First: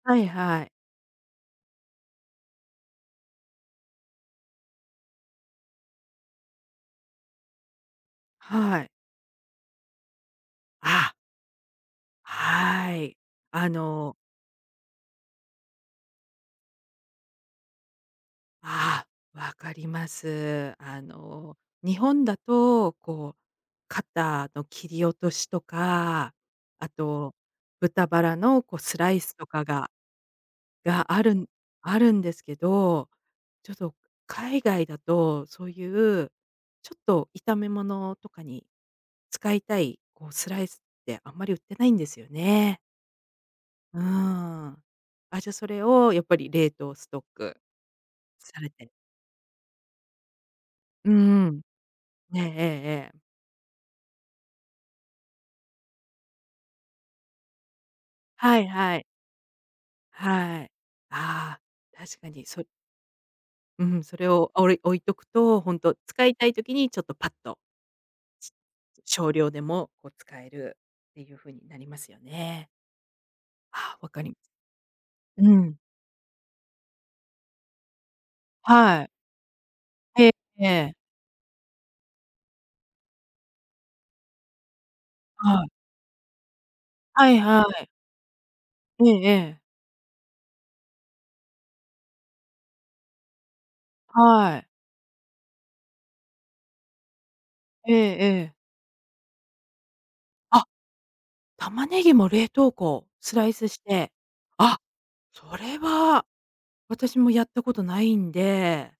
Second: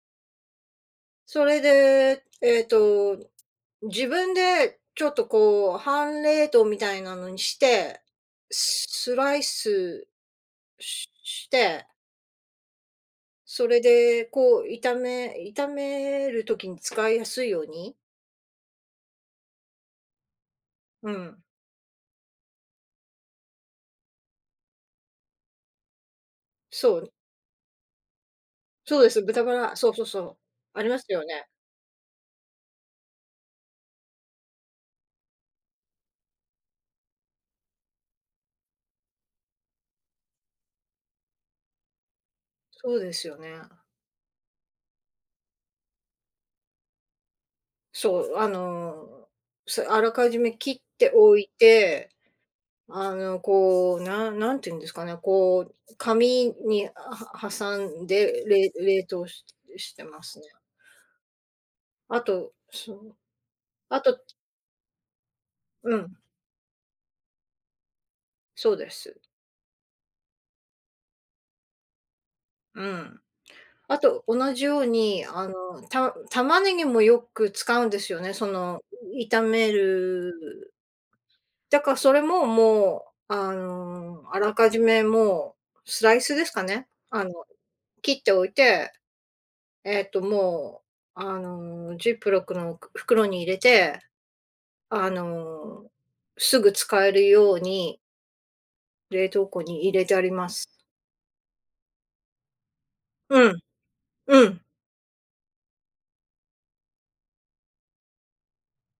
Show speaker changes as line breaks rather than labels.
はいはい。
それで、えっと、自分でちょっとこう半冷凍みたいなのにして、
は
ス
い。
スライス、しゅ
あ。
して。
はい、
そ
あ
れ
の。
でこう炒め炒める時に使いやすいように
ああ、分かります。あ
うん。
の日本だと、こう、肩の切り落としとか、あ
そう。
と、豚バラのこうス
そうで
ライ
す、
ス
豚
と
バ
か
ラ、そ
が
うそうそう。あります
があ
よ
るん
ね。
あるんですけど、ちょっと海外だとそういう、ちょっと炒め物とかに、使いたい、こうスライスってあんまり売ってないんですよね。
そうですよね。
うん。あ、じゃそれをやっぱり冷凍ストック
そう、あ
されて。
の、そう、あらかじめ切って
う
おい
ん。
て、
えええええ
あ
え。
のこう、なん、な何て言うんですかね、こう、紙に、あ、は挟んで、
はい
れ
は
冷
い。
凍ししてますね。
はい。ああ、確
あ
かに
と、
そ。
そう。
う
あ
ん、そ
と
れをおい、置いとくと、ほん
う
と
ん。
使いたい時にちょっとパッと。
そうです。
少量でも、こう使えるっていうふうになりますよね。
うん。
あ
あ
あ、分か
と、
りま
同じように、あ
うん。
のた玉ねぎもよく使うんですよね、その
はい。
炒め
えええ
る、
え。
だからそれも、もう、あのあらかじめ
は
も
い。
う、スライスですかね、あ
は
の
いはい。
切っておいて、
ええええ。
えっともう、あの、ジップロックのく、袋に入れて、
はい。
あの、すぐ使えるよう
ええ
に
ええ。
冷凍庫に入れてありま
あ。
す。
玉ねぎも冷凍庫スラ
う
イ
ん。
スして、
うん。
あ、それは、私もやったことないんで。